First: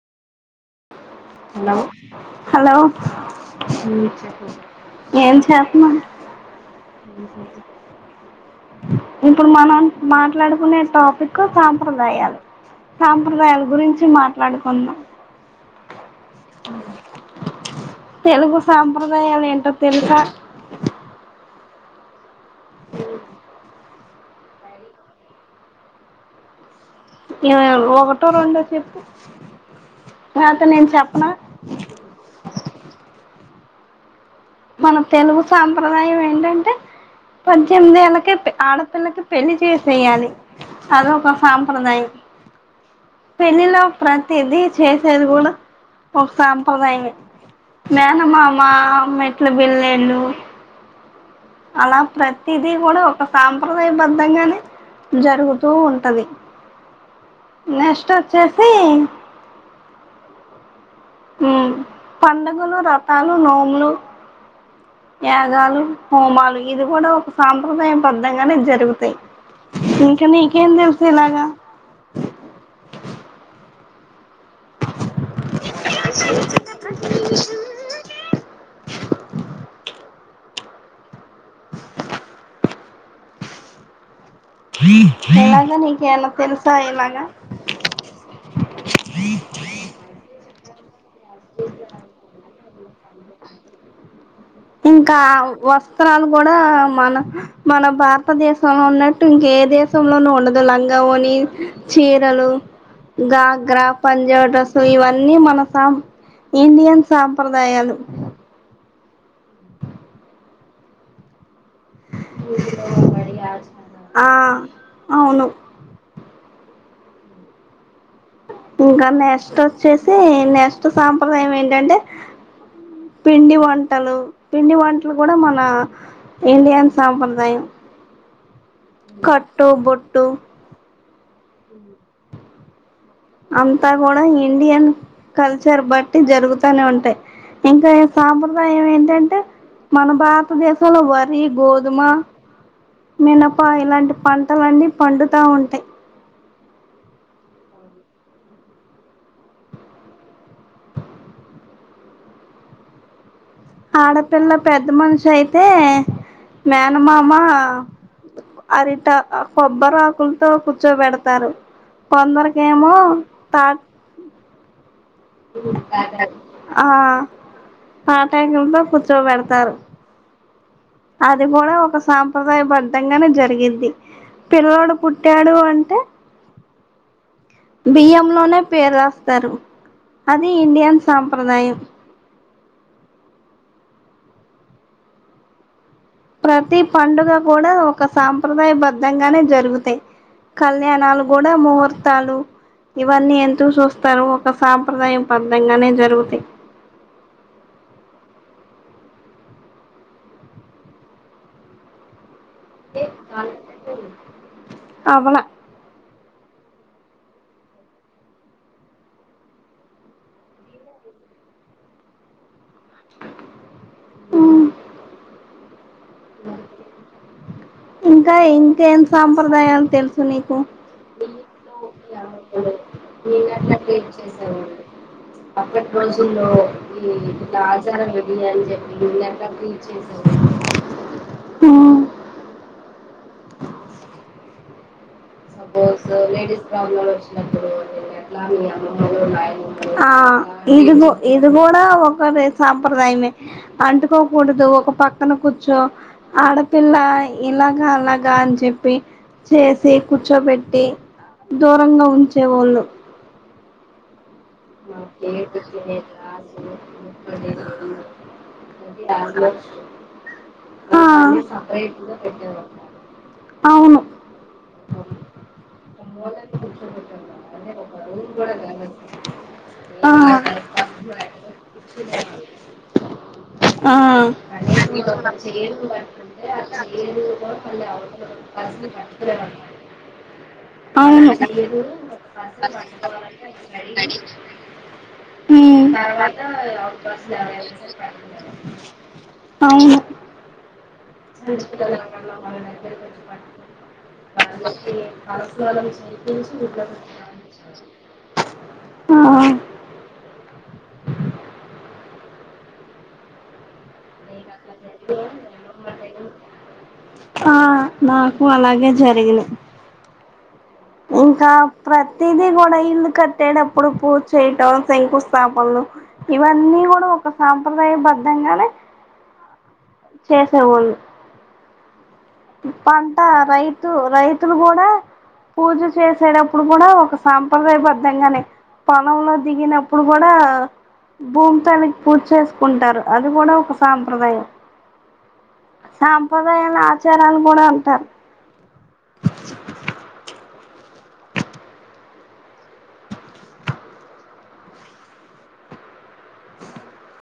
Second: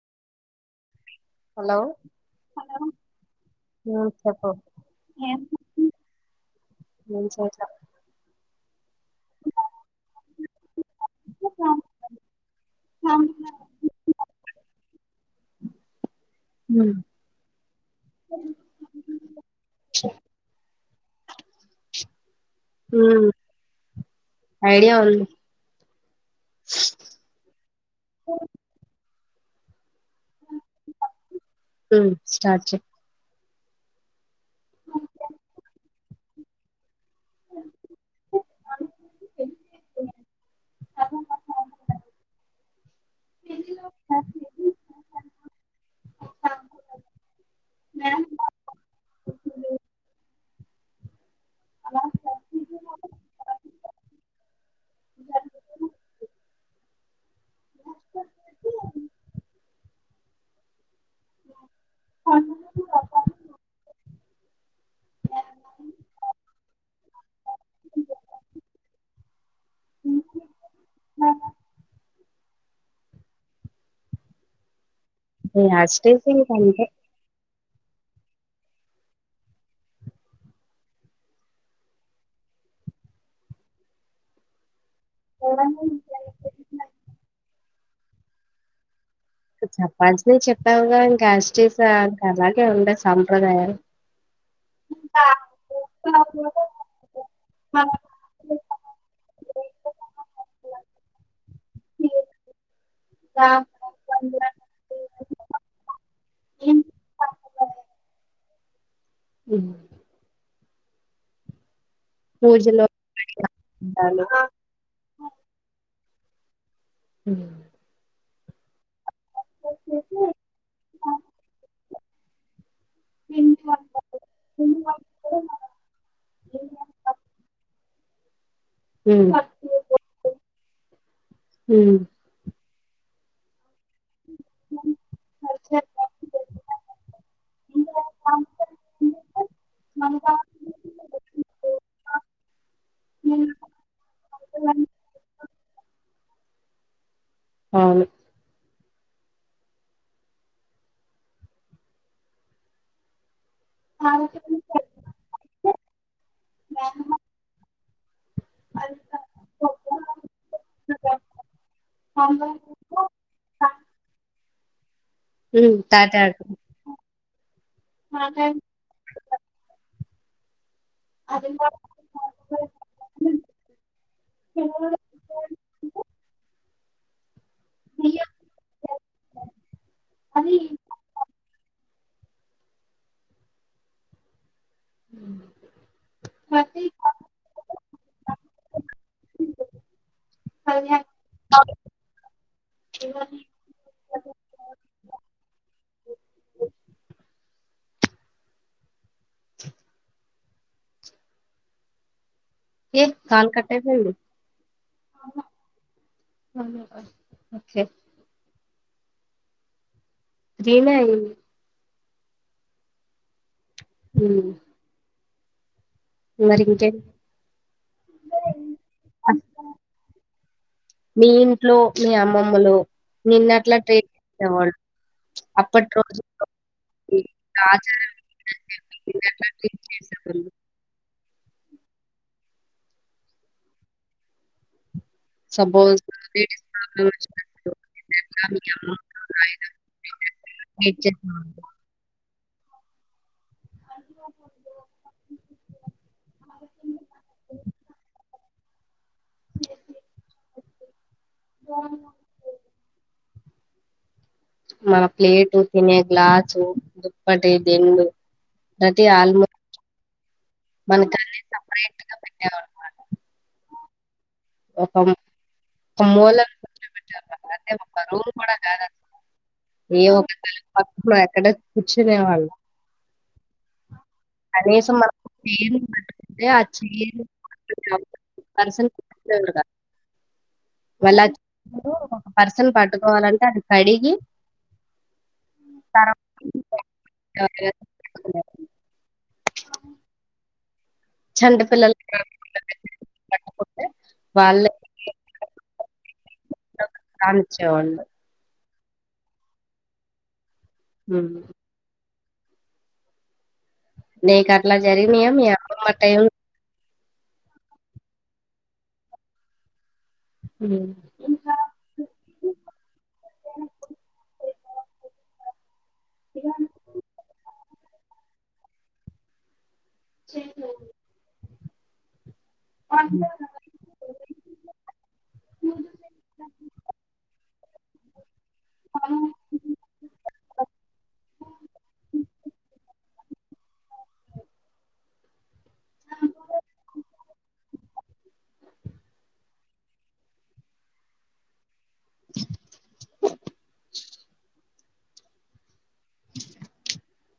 Hello hello మ్ చెప్పు ఏం చేస్తున్నావ్ ఏం చేస్తా ఇప్పుడు మనం మాట్లాడుకునే టాపిక్ సాంప్రదాయాలు సాంప్రదాయాల గురించి మాట్లాడుకుందాం హ్మ్ తెలుగు సాంప్రదాయాలు ఏంటో తెలుసా హ్మ్ ఐడియా ఉంది ఏమైనా ఒకటో రెండో చెప్పు లేపోతే నేను చెప్పానా హ్మ్ స్టార్ట్ చెయ్ మన తెలుగు సాంప్రదాయం ఏంటంటే పద్దెనిమిది ఏళ్ళకే ప్ ఆడపిల్లకి పెళ్లి చేసేయాలి అదో ఒక సాంప్రదాయం పెళ్ళిలో ప్రతిదీ చేసేది కూడా ఒక సాంప్రదాయమే మేనమామ మేట్లే బిల్లేలు అలా ప్రతిదీ కూడా ఒక సాంప్రదాయం బద్ధంగానే జరుగుతూ ఉంటాది నెస్ట్ వచ్చేసి హ్మ్ పండుగలు రథాలు నోములూ యాగాలు హోమాలు ఇవి కూడా ఒక సాంప్రదాయ బద్ధంగానే జరుగుతాయి ఇంకా నీకు ఏం తెలుసు ఇలాగా ఇగ యస్టిపింక్ అంటే ఆ. తరువాత నీకు ఏమన్న తెలుసా ఇలాగా చాప్పల్సినావి చెప్పాముగా ఇంకా యస్టిస్ ఇంకా అలాగే ఉంటాయి సాంప్రదాయాలు ఇంకా వస్త్రాలు కూడా మన మన భార్ త దేశంలో ఉన్నట్టు ఇంకా ఏ దేశంలోనూ ఉండదు లంగా ఓని చీరలు గా గ్రా పంజాబ్ డ్రెస్ సో ఇవన్నీ మన సాం ఇండియన్ సాంప్రదాయాలు హ్మ్ పూజలో ఉండాలి ఆ అవును హ్మ్ ఇంకా నెక్స్ట్ వచ్చేసి నెక్స్ట్ సాంప్రదాయం ఏంటంటే పిండి వంటలు పిండి వంటలు కూడా మన ఇండియన్ సాంప్రదాయం కట్టు బొట్టు హ్మ్ అంతా కూడా ఇండియన్ కల్చర్ బట్టి జరుగుతానే ఉంటాయి ఇంకా సాంప్రదాయం ఏంటంటే మన భారతదేశంలో వరి గోధుమ మినప ఇలాంటి పంటలన్నీ పండుతా ఉంటాయి అవును ఆడపిల్ల పెద్దమనిషి అయితే మేనమామ అరిట కొబ్బరాకులతో కూర్చోబెడతారు కొందరికేమో తాట్ ఉమ్ తాటి తాటాకు ఆకులు ఆ తాటి ఆకులతో కూర్చోబెడుతారు అది కూడా ఒక సాంప్రదాయ బద్దంగానే జరిగిద్ధి పిల్లోడు పుట్ ట్టడు అంటే బియ్యం లోనే పేరు రాస్తారు అది ఇండియన్ సాంప్రదాయం హు ప్రతి పండుగ కూడా ఒక సాంప్రదాయ బద్దంగానే జరుగుతాయి కళ్యాణాలు కూడా ముహూర్తాలు ఇవన్నీ ఎంతో చూస్తారు ఒక సాంప్రదాయం పెద్దంగానే జరుగుతాయి ఏ కాల్ కట్ అయి పోఇంది అవలా ఒకే జినా ఈ మ్ మరి ఇంకే ఇంకా ఇంకేం సాంప్రదాయాల్ తెలుసు నీకు మీ ఇంట్లో మీ అమ్మమ్మలు నిను నిన్ను గట్లా ఎట్లా ప్లేట్ ట్రీట్ చేసేవాళ్ళు చేసావాండి అప్పటి రోజుల్లో ఈ ఇలా రాజ ఆచార బడియా అని చెప్పిన్న మీరట్లా ట్రీట్ చేసేవాళ్ళు. [unintelligible] Suppose suppose ladies problem problem వచ్చినా వచ్చినప్పుడు మీ అమ్మ ఆ ఇది ట్రీట్ కు ఇది చేసేవాళ్ళు. కూడా ఒక రేస్ సాంప్రదాయమే అంటుకోకూడదు ఒక పక్కన కూర్చో ఆడపిల్ల ఇలాగా అలాగా అన్ చెప్పి చేసి కూర్చోబెట్టి దూరంగా ఉంచే ఒళ్ళు మా మన ఫ్లెట్ ప్లేటు, తినే సునీత గ్లాసు, దుప్పటి, దిండు [unintelligible] దాంట్లో చ్ మనకాన్ని సపరేట్ గా పెట్టేవాళ్ళు. అవును ఒక ఒక మూలన కూర్చోబెట్టేవాళ్ళు. అంటే ఒక రూమ్ కూడా కాదు [unintelligible] ఏ ఆ ఒక్క పక్కలో అక్కడ కూర్చునే వాళ్ళు ఆ కనీసం మనం చైర్ పట్టుకుంటే ఆ చైర్ పర్సన్ కూర్చునేవారు కాదు. [unintelligible] మళ్ళ ఆ అవును చైర్ ఒక పర్సన్ పట్టుకోవాలంటే అది కడిగి మ్ తర్వాత అవును చంటి [unintelligible] పిల్లలు పట్టుకుంటే వాళ్ళే తలస్నానం చేపించి ఇంట్లోకి రానిచ్చేవాళ్ళు ఆ ఉమ్మ్ నీకు అట్లా జరిగినాయా మీ అమ్మమ్మ టైం ఆ నాకు అలాగే జరిగినాయి ఉమ్మ్ ఇంకా ప్రతిదీ కూడా ఇల్లు కొట్టేటప్పుడు పూజ చేయటం శంకు స్థాపన్లు ఇవన్నీ కూడా ఒక సాంప్రదాయ బద్ధంగానే చేసేవొళ్లు పంట రై తు రైతులు కూడా పూజ చేసేటప్పుడు కూడా ఒక సాంప్రదాయ బద్ధంగానే పొలంలో దిగినప్పుడు కూడా భూమి తల్లికి పూజ చేసుకుంటారు అది కూడా ఒక సాంప్రదాయం సాంప్రదాయాలన్ని అ చార అని కూడా ఉంటారు